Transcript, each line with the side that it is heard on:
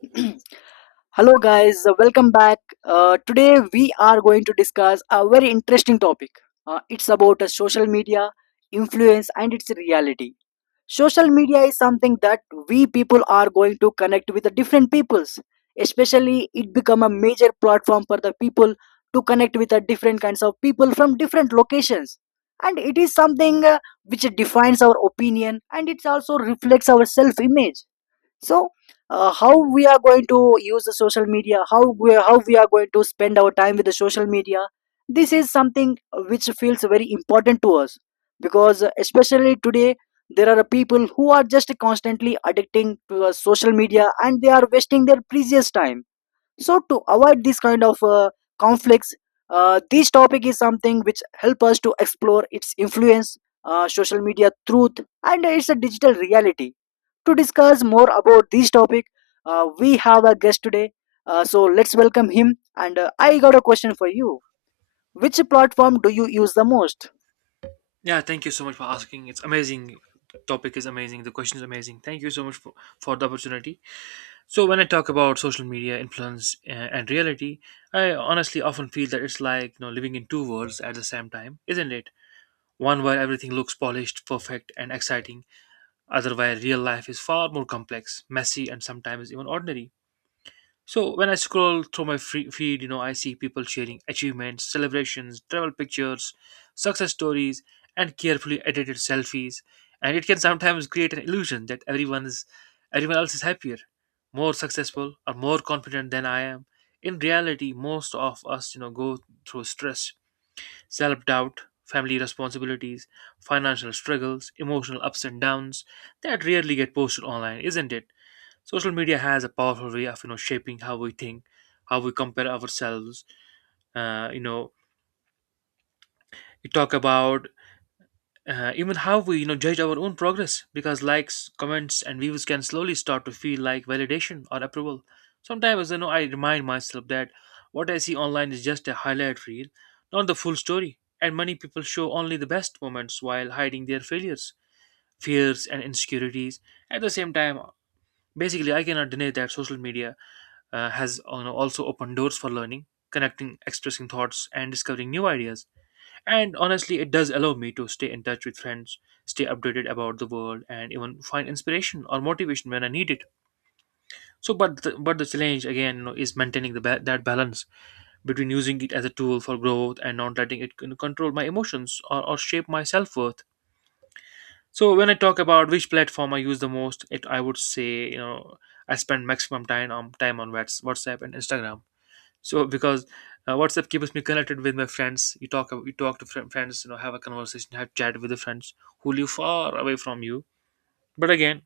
left: Hello, guys. Welcome back. Today, we are going to discuss a very interesting topic. It's about social media influence and its reality. Social media is something that we people are going to connect with the different peoples. Especially, it become a major platform for the people to connect with the different kinds of people from different locations. And it is something which defines our opinion, and it also reflects our self-image. So how we are going to use the social media, how we are going to spend our time with the social media, this is something which feels very important to us because especially today there are people who are just constantly addicting to social media and they are wasting their precious time. So to avoid this kind of conflicts, this topic is something which help us to explore its influence, social media truth and its a digital reality. To discuss more about this topic, we have a guest today. So let's welcome him. And I got a question for you. Which platform do you use the most?
right: Yeah, thank you so much for asking. It's amazing. Topic is amazing. The question is amazing. Thank you so much for the opportunity. So when I talk about social media influence and reality, I honestly often feel that it's like living in two worlds at the same time, isn't it? One where everything looks polished, perfect, and exciting. Other where real life is far more complex, messy, and sometimes even ordinary. So when I scroll through my free feed, I see people sharing achievements, celebrations, travel pictures, success stories, and carefully edited selfies. And it can sometimes create an illusion that everyone else is happier, more successful, or more confident than I am. In reality, most of us, you know, go through stress, self-doubt, family responsibilities, financial struggles, emotional ups and downs that rarely get posted online, isn't it? Social media has a powerful way of shaping how we think, how we compare ourselves. Uh, you know, we talk about even how we judge our own progress because likes, comments, and views can slowly start to feel like validation or approval. Sometimes I remind myself that what I see online is just a highlight reel, not the full story. And many people show only the best moments while hiding their failures, fears, and insecurities. At the same time, basically, I cannot deny that social media has, you know, also opened doors for learning, connecting, expressing thoughts, and discovering new ideas. And honestly, it does allow me to stay in touch with friends, stay updated about the world, and even find inspiration or motivation when I need it. But the challenge again, you know, is maintaining that balance between using it as a tool for growth and not letting it, you know, control my emotions or shape my self worth. So, when I talk about which platform I use the most, it I would say, you know, I spend maximum time on WhatsApp and Instagram, so because WhatsApp keeps me connected with my friends. You talk to friends, you know, have a conversation, have chat with the friends who live far away from you. But again,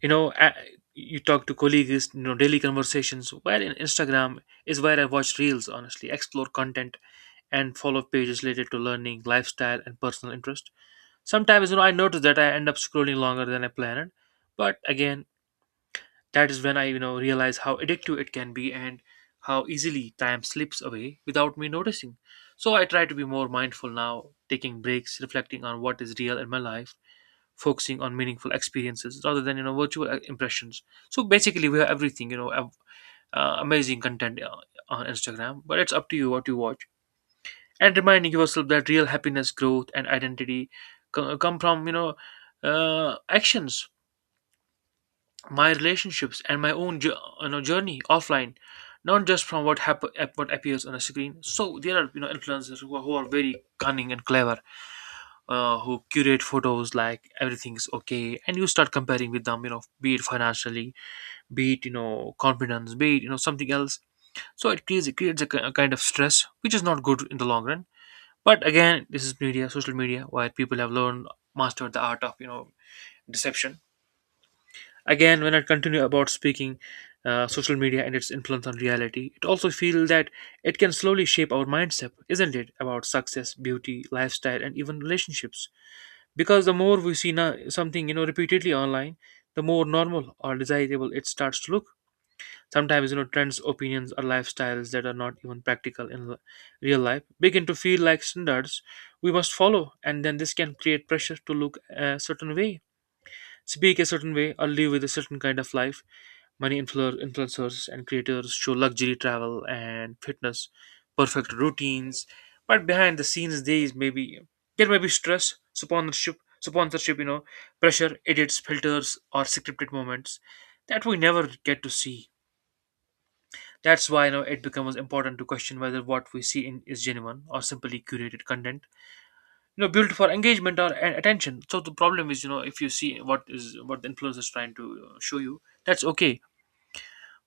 right: you know, a you talk to colleagues, you know, daily conversations. While in Instagram is where I watch reels, honestly, explore content and follow pages related to learning, lifestyle, and personal interest. Sometimes, you know, I notice that I end up scrolling longer than I planned. But again, that is when I, you know, realize how addictive it can be and how easily time slips away without me noticing. So I try to be more mindful now, taking breaks, reflecting on what is real in my life, focusing on meaningful experiences rather than, you know, virtual impressions. So basically, we have everything, you know, amazing content on Instagram, but it's up to you what you watch. And reminding yourself that real happiness, growth, and identity come from, you know, actions, my relationships, and my own journey offline, not just from what what appears on a screen. So there are, you know, influencers who are very cunning and clever, who curate photos like everything's okay, and you start comparing with them, you know, be it financially, be it, you know, confidence, be it, you know, something else. So it creates a kind of stress which is not good in the long run. But again, this is media social media where people have learned, mastered the art of, you know, deception. Again, when I continue about speaking social media and its influence on reality, it also feels that it can slowly shape our mindset, isn't it, about success, beauty, lifestyle, and even relationships. Because the more we see now something, you know, repeatedly online, the more normal or desirable it starts to look. Sometimes, you know, trends, opinions, or lifestyles that are not even practical real life begin to feel like standards we must follow, and then this can create pressure to look a certain way, speak a certain way, or live with a certain kind of life. Many influencers and creators show luxury travel and fitness, perfect routines, but behind the scenes, there is maybe there may be stress, sponsorship, you know, pressure, edits, filters, or scripted moments that we never get to see. That's why, you know, it becomes important to question whether what we see in is genuine or simply curated content, you know, built for engagement or attention. So the problem is, you know, if you see what the influencer is trying to show you, that's okay.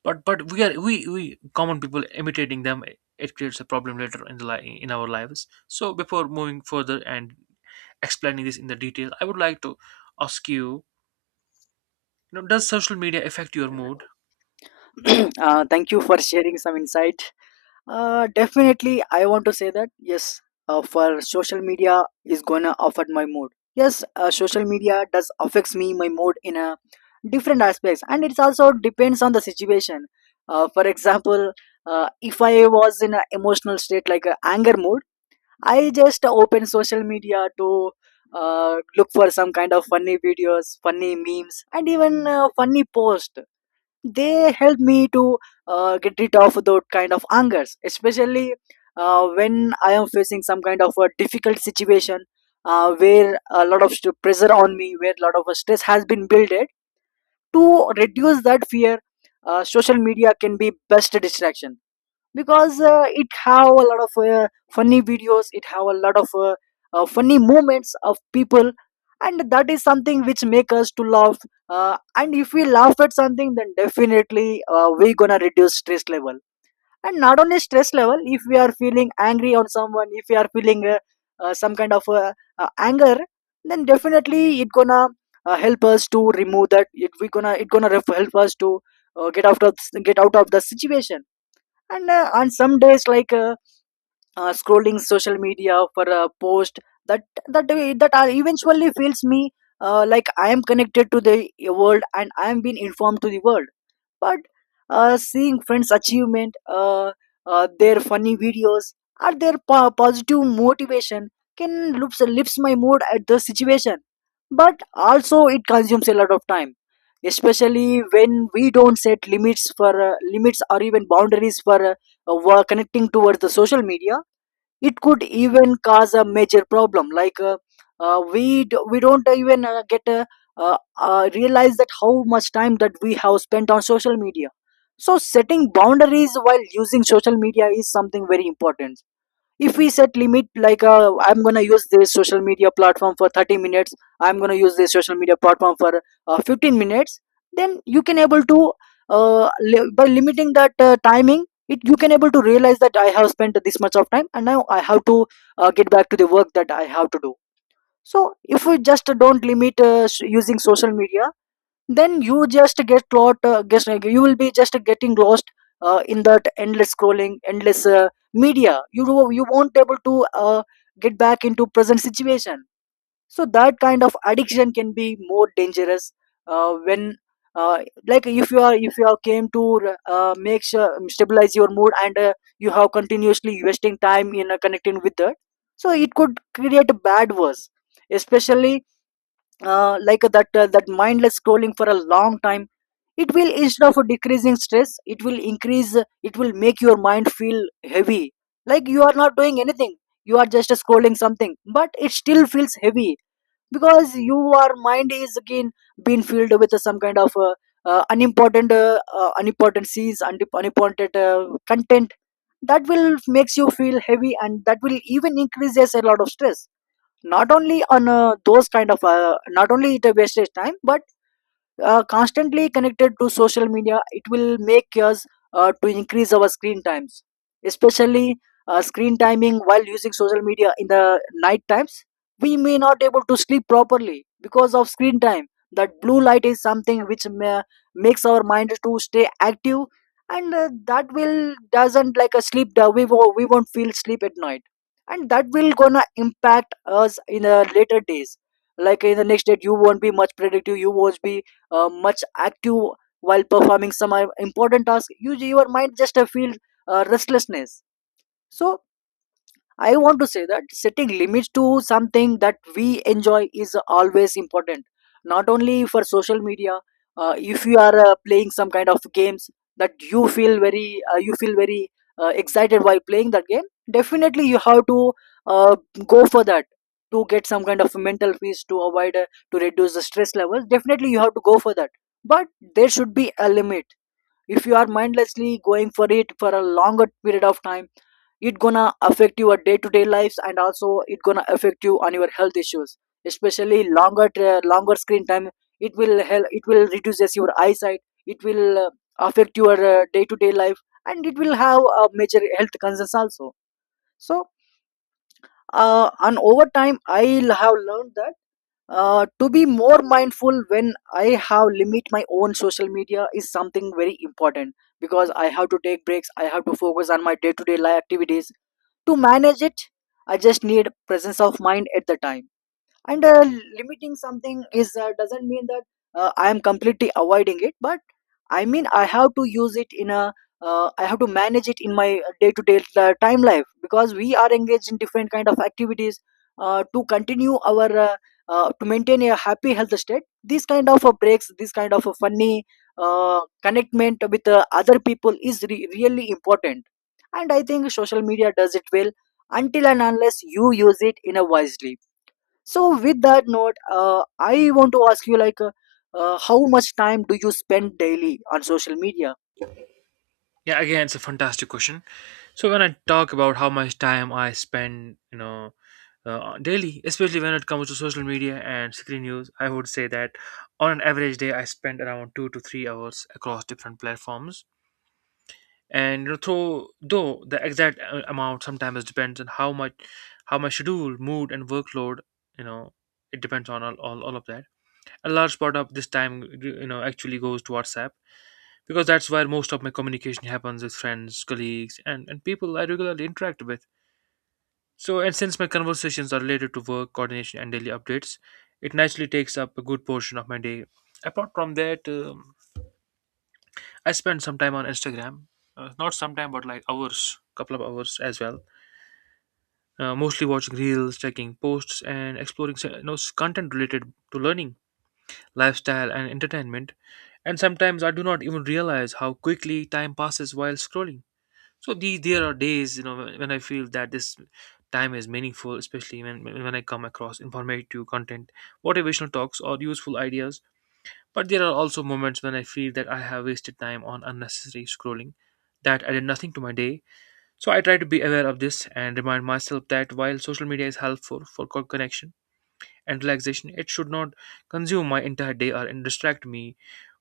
right: But we are, we common people imitating them, it creates a problem later in our lives. So before moving further and explaining this in the detail, I would like to ask you know, does social media affect your mood?
left: Thank you for sharing some insight. Definitely, I want to say that yes, for social media is gonna affect my mood. Yes, social media does affects me my mood in a different aspects, and it also depends on the situation. For example, if I was in an emotional state like a anger mode, I just open social media to look for some kind of funny videos, funny memes, and even funny posts. They help me to get rid of those kind of angers, especially when I am facing some kind of a difficult situation where a lot of pressure on me, where a lot of stress has been built. To reduce that fear, social media can be best distraction because it have a lot of funny videos, it have a lot of funny moments of people, and that is something which make us to laugh. And if we laugh at something, then definitely we gonna reduce stress level. And not only stress level, if we are feeling angry on someone, if we are feeling some kind of anger, then definitely it gonna help us to remove that, it gonna help us to uh, get out of get out of the situation. And on some days, like scrolling social media for a post, that eventually feels me like I am connected to the world and I am being informed to the world. But seeing friends achievement, uh, their funny videos or their positive motivation can lifts my mood at the situation. But also it consumes a lot of time, especially when we don't set limits for limits or even boundaries for connecting towards the social media. It could even cause a major problem like we don't even get uh, realize that how much time that we have spent on social media. So setting boundaries while using social media is something very important. If we set limit like I'm gonna use this social media platform for 30 minutes, I'm gonna use this social media platform for 15 minutes, then you can able to by limiting that timing it, you can able to realize that I have spent this much of time and now I have to get back to the work that I have to do. So if we just don't limit using social media, then you just get lot guess, like you will be just getting lost in that endless scrolling, endless media. You won't able to get back into present situation. So that kind of addiction can be more dangerous when uh, like if you are, came to make sure stabilize your mood, and you have continuously wasting time in connecting with that. So it could create a bad worse, especially like that that mindless scrolling for a long time. It will, instead of decreasing stress, it will increase, it will make your mind feel heavy, like you are not doing anything, you are just scrolling something but it still feels heavy because your mind is again being filled with some kind of unimportant unimportant seeds and unimportant content that will makes you feel heavy, and that will even increases a lot of stress. Not only on those kind of not only it wastes time, but constantly connected to social media, it will make us to increase our screen times, especially screen timing while using social media in the night times. We may not able to sleep properly because of screen time. That blue light is something which makes our mind to stay active, and that will doesn't like a sleep. We won't feel sleep at night, and that will gonna impact us in the later days. Like in the next day, you won't be much productive. You won't be much active while performing some important task, you your mind just feels restlessness. So I want to say that setting limits to something that we enjoy is always important. Not only for social media, if you are playing some kind of games that you feel very excited while playing that game, definitely you have to uh, go for that to get some kind of mental peace, to avoid to reduce the stress levels. Definitely you have to go for that, but there should be a limit. If you are mindlessly going for it for a longer period of time, it gonna affect your day-to-day lives and also it gonna affect you on your health issues, especially longer longer screen time. It will help, it will reduces your eyesight, it will affect your day-to-day life, and it will have a major health concerns also. So and over time, I'll have learned that to be more mindful when I have limit my own social media is something very important because I have to take breaks, I have to focus on my day to day life activities to manage it. I just need presence of mind at the time. And limiting something is doesn't mean that I am completely avoiding it, but I mean I have to use it in a I have to manage it in my day to day time life because we are engaged in different kind of activities to continue our to maintain a happy health state. These kind of breaks, this kind of funny connectment with other people is really important, and I think social media does it well until and unless you use it in a wisely. So with that note, I want to ask you like how much time do you spend daily on social media?
right: Yeah, again, it's a fantastic question. So when I talk about how much time I spend, you know, daily, especially when it comes to social media and screen use, I would say that on an average day, I spend around 2 to 3 hours across different platforms. And you know, though the exact amount sometimes depends on how my schedule, mood, and workload, you know, it depends on all of that. A large part of this time, you know, actually goes to WhatsApp because that's where most of my communication happens with friends, colleagues, and people I regularly interact with. So, and since my conversations are related to work, coordination, and daily updates, it naturally takes up a good portion of my day. Apart from that, I spend some time on Instagram. Not some time, but like hours, couple of hours as well. Mostly watching reels, checking posts, and exploring content related to learning, lifestyle, and entertainment. And sometimes I do not even realize how quickly time passes while scrolling. So these There are days, you know, when I feel that this time is meaningful, especially when I come across informative content, motivational talks, or useful ideas. But there are also moments when I feel that I have wasted time on unnecessary scrolling that added nothing to my day. So I try to be aware of this and remind myself that while social media is helpful for connection and relaxation, it should not consume my entire day or and distract me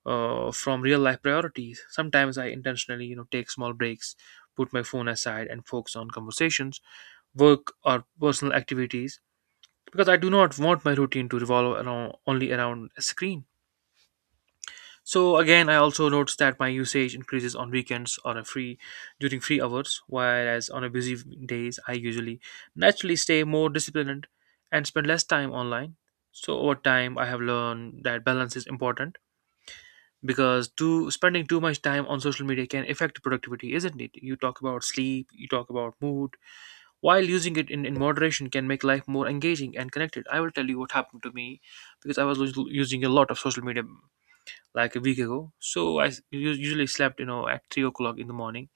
right: from real life priorities. Sometimes I intentionally, you know, take small breaks, put my phone aside, and focus on conversations, work, or personal activities because I do not want my routine to revolve around a screen. So again, I also noticed that my usage increases on weekends on a free during free hours, whereas on a busy days I usually naturally stay more disciplined and spend less time online. So over time, I have learned that balance is important because too spending too much time on social media can affect productivity, isn't it? You talk about sleep, you talk about mood, while using it in moderation can make life more engaging and connected. I will tell you what happened to me because I was using a lot of social media like a week ago. So I usually slept, you know, at 3 o'clock in the morning.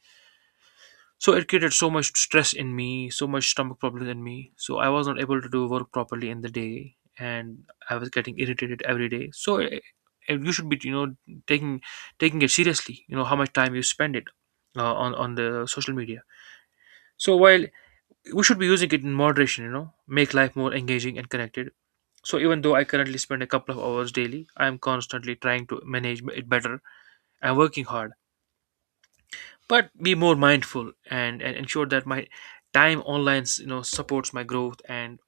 right: So it created so much stress in me, so much stomach problems in me. So I was not able to do work properly in the day, and I was getting irritated every day. So you should be, you know, taking taking it seriously. You know how much time you spend it on the social media. So while we should be using it in moderation, you know, make life more engaging and connected. So even though I currently spend a couple of hours daily, I am constantly trying to manage it better and working hard. But be more mindful and ensure that my time online, you know, supports my growth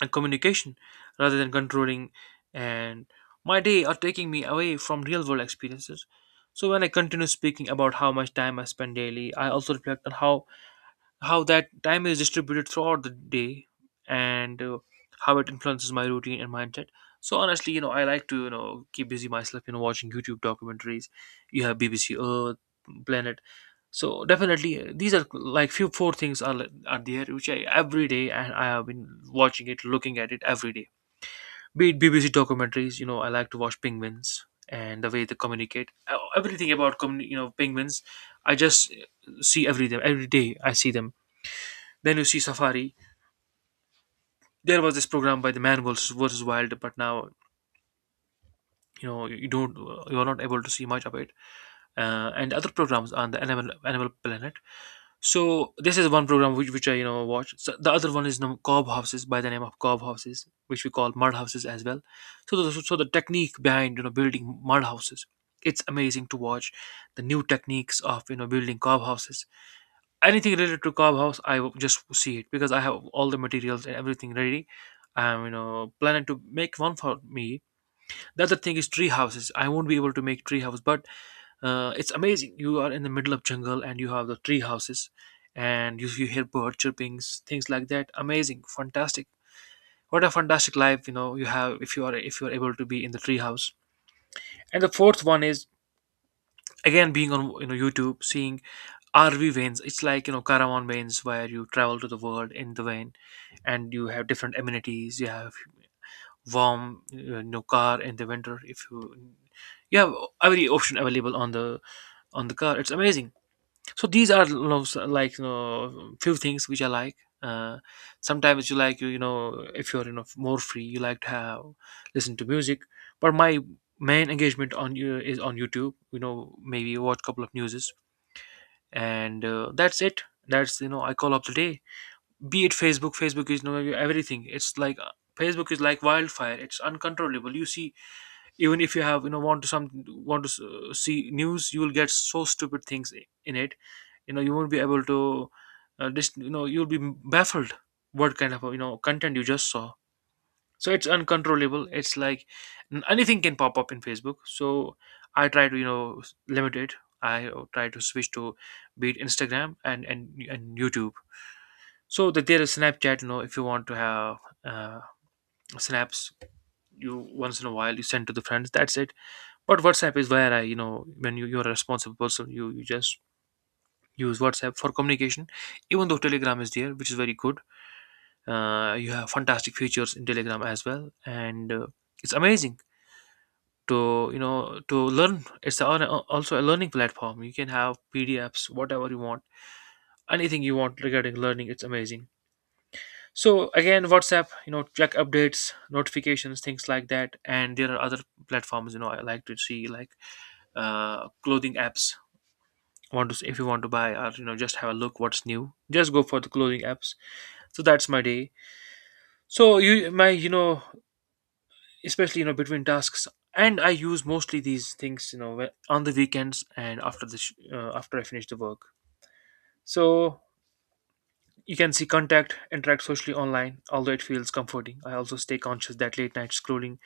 right: and communication rather than controlling and my day, or taking me away from real world experiences. So when I continue speaking about how much time I spend daily, I also reflect on how that time is distributed throughout the day, and how it influences my routine and mindset. So honestly, you know, I like to, you know, keep busy myself, you know, watching YouTube documentaries. You have BBC Earth, Planet. So definitely, these are like few four things are there which I every day, and I have been watching it, looking at it every day. Be it BBC documentaries, you know, I like to watch penguins and the way they communicate. Everything about you know, penguins, I just see every day. Every day I see them. Then you see Safari. There was this program by the man versus wild, but now, you know, you don't you are not able to see much of it. And other programs on the animal planet. So this is one program which I, you know, watch. So the other one is you cob houses, by the name of cob houses, which we call mud houses as well. So so the technique behind, you know, building mud houses, it's amazing to watch. The new techniques of, you know, building cob houses. Anything related to cob house, I will just see it because I have all the materials and everything ready. I'm, you know, planning to make one for me. The other thing is tree houses. I won't be able to make tree house, but it's amazing. You are in the middle of jungle and you have the tree houses, and you hear bird chirpings, things like that. Amazing, fantastic. What a fantastic life, you know, you have, if you are able to be in the tree house. And the fourth one is again being on, you know, YouTube, seeing RV vans. It's like, you know, caravan vans where you travel to the world in the van, and you have different amenities. You have warm no car in the winter. If you, you have every option available on the car. It's amazing. So these are, you know, like, you know, few things which I like. uh, Sometimes you like, you know, if you know, more free, you like to have, listen to music. But my main engagement on you is on YouTube, you know, maybe watch couple of newses, and that's it. That's, you know, I call up the day. Be it Facebook. is, you know, everything. It's like, Facebook is like wildfire, it's uncontrollable, you see. Even if you have, you know, want to some see news, you will get so stupid things in it. You know, you won't be able to you know, you'll be baffled what kind of, you know, content you just saw. So it's uncontrollable. It's like, anything can pop up in Facebook. So I try to, you know, limit it. I try to switch to, be it Instagram and YouTube. So that, there is Snapchat, you know, if you want to have uh, snaps. You once in a while, you send to the friends, that's it. But WhatsApp is where I, you know, when you're a responsible person, you just use WhatsApp for communication, even though Telegram is there, which is very good. You have fantastic features in Telegram as well. And it's amazing to, you know, to learn. It's also a learning platform. You can have PDFs, whatever you want, anything you want regarding learning. It's amazing. So again, WhatsApp, you know, check updates, notifications, things like that. And there are other platforms, you know, I like to see like clothing apps. Want to, if you want to buy, or you know, just have a look what's new, just go for the clothing apps. So that's my day. So you, my, you know, especially, you know, between tasks, and I use mostly these things, you know, on the weekends and after the after I finish the work. So you can see contact, interact socially online. Although it feels comforting, I also stay conscious that late night scrolling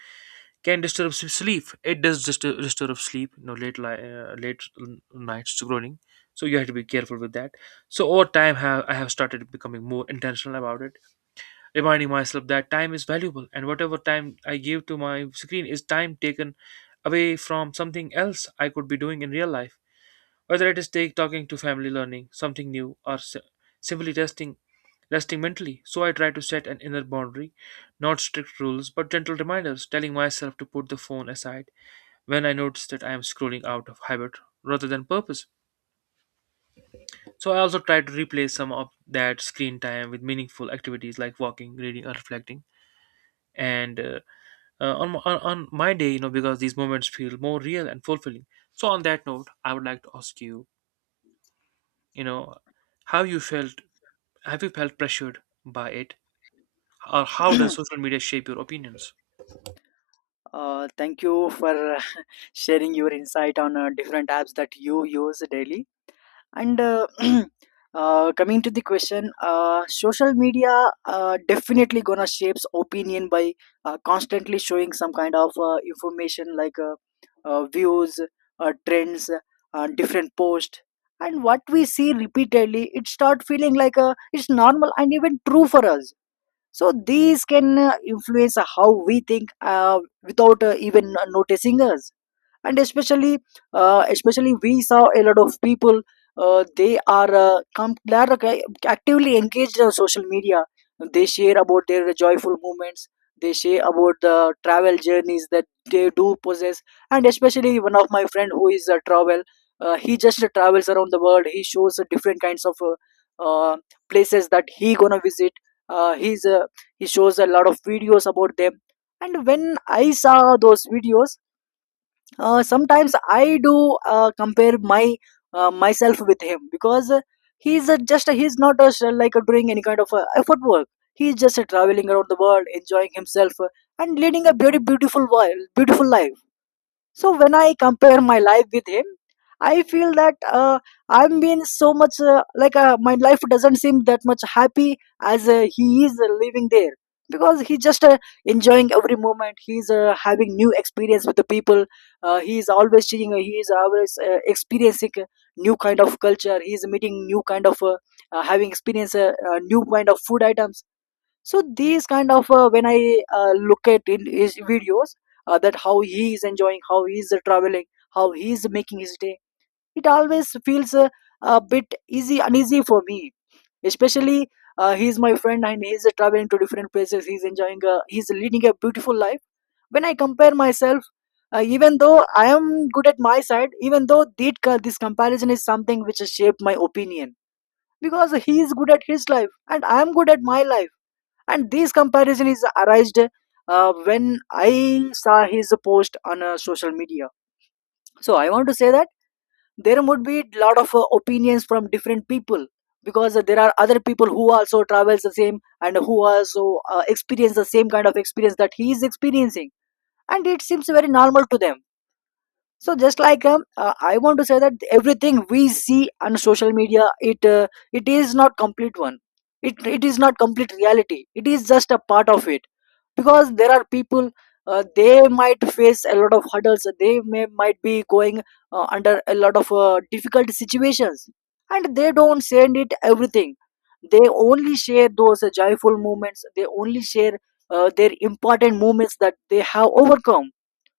right: can disturb sleep. It does disturb sleep. You know, late li- late n- nights scrolling. So you have to be careful with that. So over time, have I have started becoming more intentional about it, reminding myself that time is valuable, and whatever time I give to my screen is time taken away from something else I could be doing in real life. Whether it is talking to family, learning something new, or simply resting, resting mentally. So I try to set an inner boundary, not strict rules, but gentle reminders, telling myself to put the phone aside when I notice that I am scrolling out of habit rather than purpose. So I also try to replace some of that screen time with meaningful activities like walking, reading, or reflecting. And on my day, you know, because these moments feel more real and fulfilling. So on that note, I would like to ask you, you know, how you felt. Have you felt pressured by it, or how does social media shape your opinions?
left: Thank you for sharing your insight on different apps that you use daily. And coming to the question, social media definitely gonna shapes opinion by constantly showing some kind of information like views, trends, different posts. And what we see repeatedly, it start feeling like it's normal and even true for us. So these can influence how we think without even noticing us. And especially especially we saw a lot of people they are they are actively engaged on social media. They share about their joyful moments, they share about the travel journeys that they do possess. And especially one of my friend who is a travel, he just travels around the world, he shows different kinds of uh, places that he gonna visit. uh, he's uh, he shows a lot of videos about them. And when I saw those videos, sometimes I do compare my myself with him because he's a, just a, he's not a, like a, doing any kind of effort work, he's just traveling around the world enjoying himself, and leading a very beautiful beautiful life. So when I compare my life with him, I feel that I'm being so much like my life doesn't seem that much happy as he is living there because he's just enjoying every moment. He's having new experience with the people. He is always changing. He is always experiencing new kind of culture. He is meeting new kind of having experience new kind of food items, so these kind of when I look at in his videos, that how he is enjoying, how he is traveling, how he is making his day, it always feels a bit easy uneasy for me, especially he is my friend and he is traveling to different places. He is enjoying, he is leading a beautiful life. When I compare myself, even though I am good at my side, even though that this comparison is something which has shaped my opinion, because he is good at his life and I am good at my life. And this comparison is arised when I saw his post on social media. So I want to say that there would be a lot of opinions from different people, because there are other people who also travels the same and who also experience the same kind of experience that he is experiencing, and it seems very normal to them. So just like I want to say that everything we see on social media, it is not complete one. It is not complete reality, it is just a part of it. Because there are people, they might face a lot of hurdles, they may might be going under a lot of difficult situations, and they don't send it everything. They only share those joyful moments, they only share their important moments that they have overcome.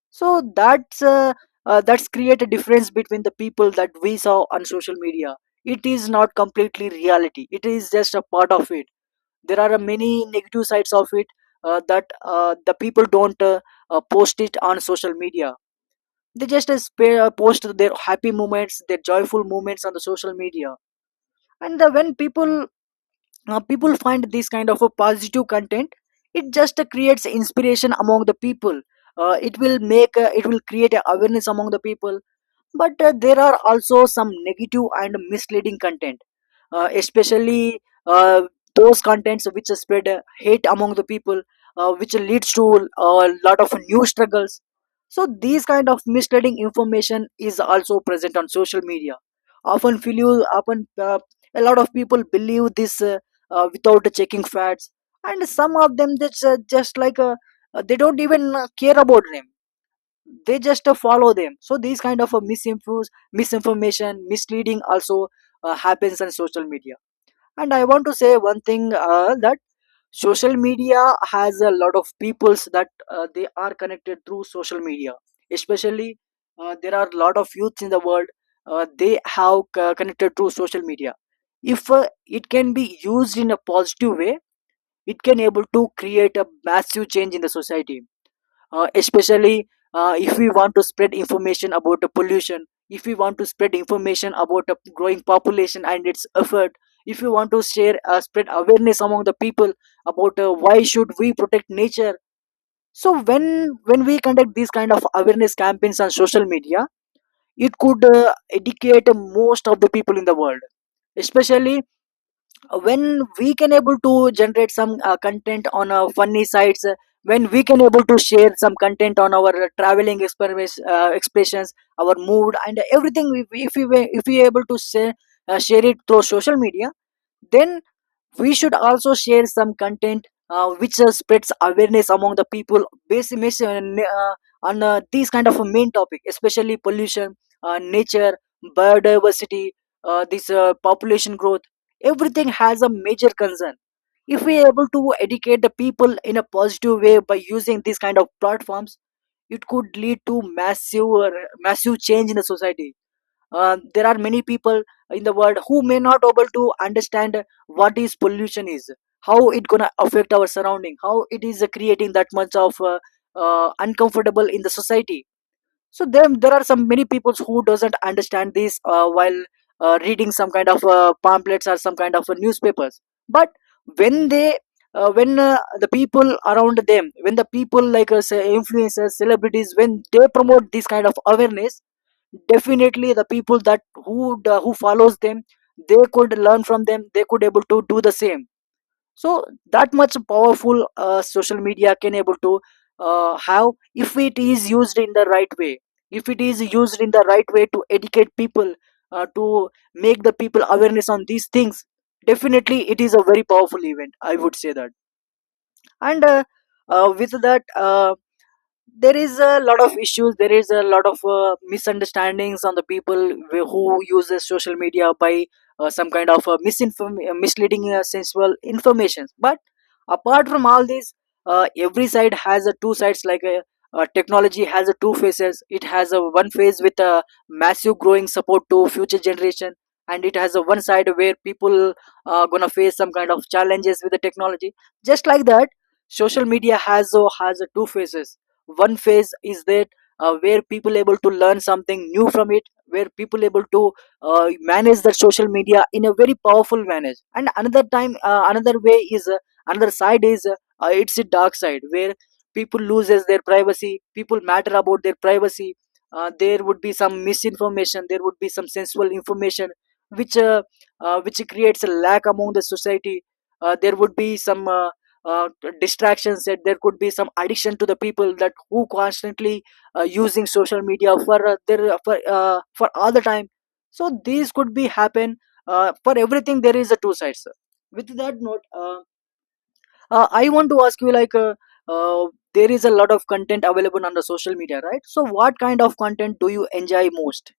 left: So that's create a difference between the people that we saw on social media. It is not completely reality, it is just a part of it. There are many negative sides of it, that the people don't post it on social media. They just post their happy moments, their joyful moments on the social media. And when people find this kind of a positive content, it just creates inspiration among the people. Uh, it will make it will create a awareness among the people. But there are also some negative and misleading content, especially uh, those contents which spread hate among the people, which leads to a lot of new struggles. So these kind of misleading information is also present on social media. Often feel, you often, a lot of people believe this without checking facts. And some of them just, they don't even care about them, they just follow them. So these kind of misinfos, misinformation, misleading also happens on social media. And I want to say one thing, that social media has a lot of peoples that they are connected through social media. Especially there are a lot of youths in the world. They have connected through social media. If it can be used in a positive way, it can able to create a massive change in the society. Especially if we want to spread information about the pollution, if we want to spread information about the growing population and its effort, if you want to share spread awareness among the people about why should we protect nature. So when we conduct these kind of awareness campaigns on social media, it could educate most of the people in the world. Especially when we can able to generate some content on funny sites, when we can able to share some content on our traveling experiments, expressions, our mood and everything. If we able to say, share it through social media, then we should also share some content which spreads awareness among the people uh, on these kind of a main topic, especially pollution, nature, biodiversity, this population growth. Everything has a major concern. If we are able to educate the people in a positive way by using these kind of platforms, it could lead to massive change in the society. There are many people in the world who may not able to understand what is pollution is, how it gonna affect our surrounding, how it is creating that much of uncomfortable in the society. So there are some many people who doesn't understand this while reading some kind of pamphlets or some kind of newspapers. But when they when the people around them, when the people like say influencers, celebrities, when they promote this kind of awareness, definitely the people that who follows them, they could learn from them, they could able to do the same. So that much powerful social media can able to have, if it is used in the right way, if it is used in the right way to educate people, to make the people awareness on these things. Definitely it is a very powerful event, I would say that. And with that, there is a lot of issues, there is a lot of misunderstandings on the people who uses social media by some kind of misleading sensual information. But apart from all this, every side has a two sides, like technology has a two faces. It has a one face with a massive growing support to future generation, and it has a one side where people are gonna face some kind of challenges with the technology. Just like that, social media has a two phases. One phase is that, where people able to learn something new from it, where people able to manage their social media in a very powerful manner. And another time another way is another side is, it's a dark side where people loses their privacy, people matter about their privacy. There would be some misinformation, there would be some sensual information which uh, which creates a lack among the society. There would be some uh, distractions, that there could be some addiction to the people that who constantly using social media for their for all the time. So these could be happen. For everything there is a two sides, sir. With that note, I want to ask you like, uh, there is a lot of content available on the social media, right? So what kind of content do you enjoy most?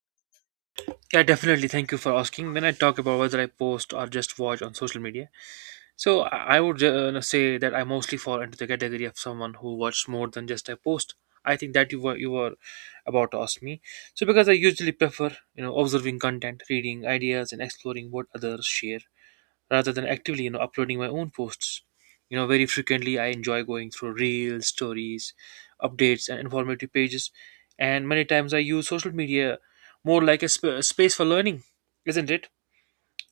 right: Yeah, definitely. Thank you for asking. When I talk about whether I post or just watch on social media, so I would say that I mostly fall into the category of someone who watches more than just I post. I think that you were about to ask me. So because I usually prefer, you know, observing content, reading ideas, and exploring what others share rather than actively, you know, uploading my own posts, you know, very frequently. I enjoy going through reels, stories, updates and informative pages, and many times I use social media more like a, a space for learning, isn't it,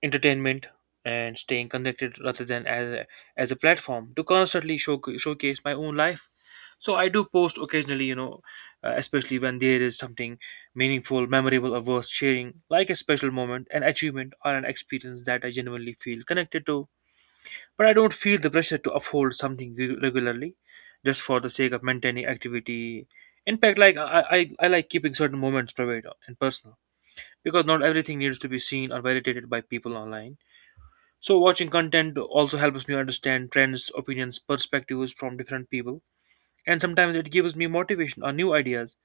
right: entertainment, and staying connected rather than as a platform to constantly showcase my own life. So I do post occasionally, you know, especially when there is something meaningful, memorable, or worth sharing, like a special moment, an achievement, or an experience that I genuinely feel connected to. But I don't feel the pressure to uphold something regularly just for the sake of maintaining activity. In fact, like I like keeping certain moments private and personal, because not everything needs to be seen or validated by people online. So watching content also helps me understand trends, opinions, perspectives from different people, and sometimes it gives me motivation or new ideas.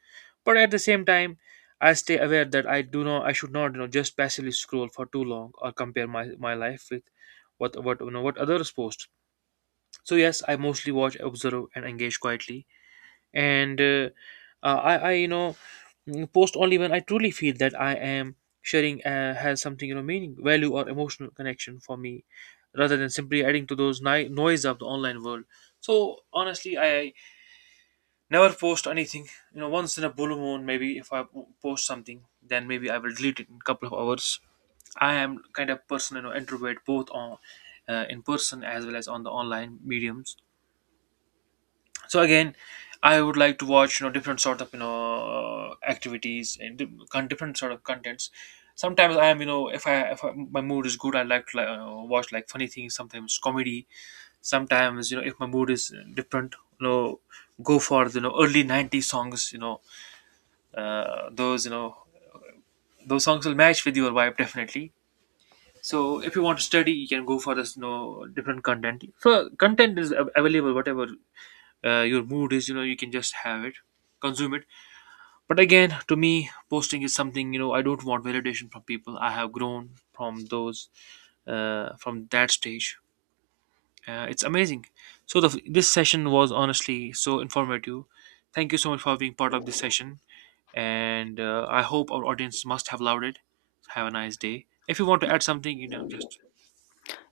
right: But at the same time, I stay aware that I do not, I should not, you know, just passively scroll for too long or compare my life with what you know what others post. So yes, I mostly watch, observe, and engage quietly. And I post only when I truly feel that I am sharing, has something, you know, meaning, value, or emotional connection for me, rather than simply adding to those noise of the online world. So honestly, I never post anything. You know, once in a blue moon, maybe if I post something, then maybe I will delete it in a couple of hours. I am kind of person, you know, introvert both on in person as well as on the online mediums. So again, I would like to watch, you know, different sort of, you know, activities and different sort of contents. Sometimes I am, you know, if I, my mood is good, I like to watch like funny things, sometimes comedy. Sometimes, you know, if my mood is different, you know, go for the, you know, early 90s songs, you know, those, you know, those songs will match with your vibe, definitely. So if you want to study, you can go for this, you know, different content. So content is available, whatever your mood is, you know, you can just have it, consume it. But again, to me, posting is something, you know, I don't want validation from people. I have grown from those, from that stage. It's amazing. So this session was honestly so informative. Thank you so much for being part of this session, and I hope our audience must have loved it. Have a nice day. If you want to add something, you know, just.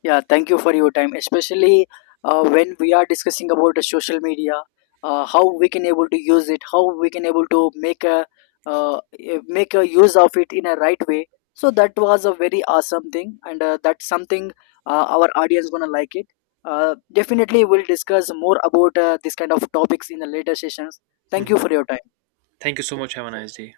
left: Yeah, thank you for your time, especially when we are discussing about the social media, how we can able to use it, how we can able to make a make a use of it in a right way. So that was a very awesome thing, and that's something our audience gonna like it. Definitely, we'll discuss more about this kind of topics in the later sessions. Thank you
right: Mhm.
left: for your time.
right: Thank you so much. Have a nice day.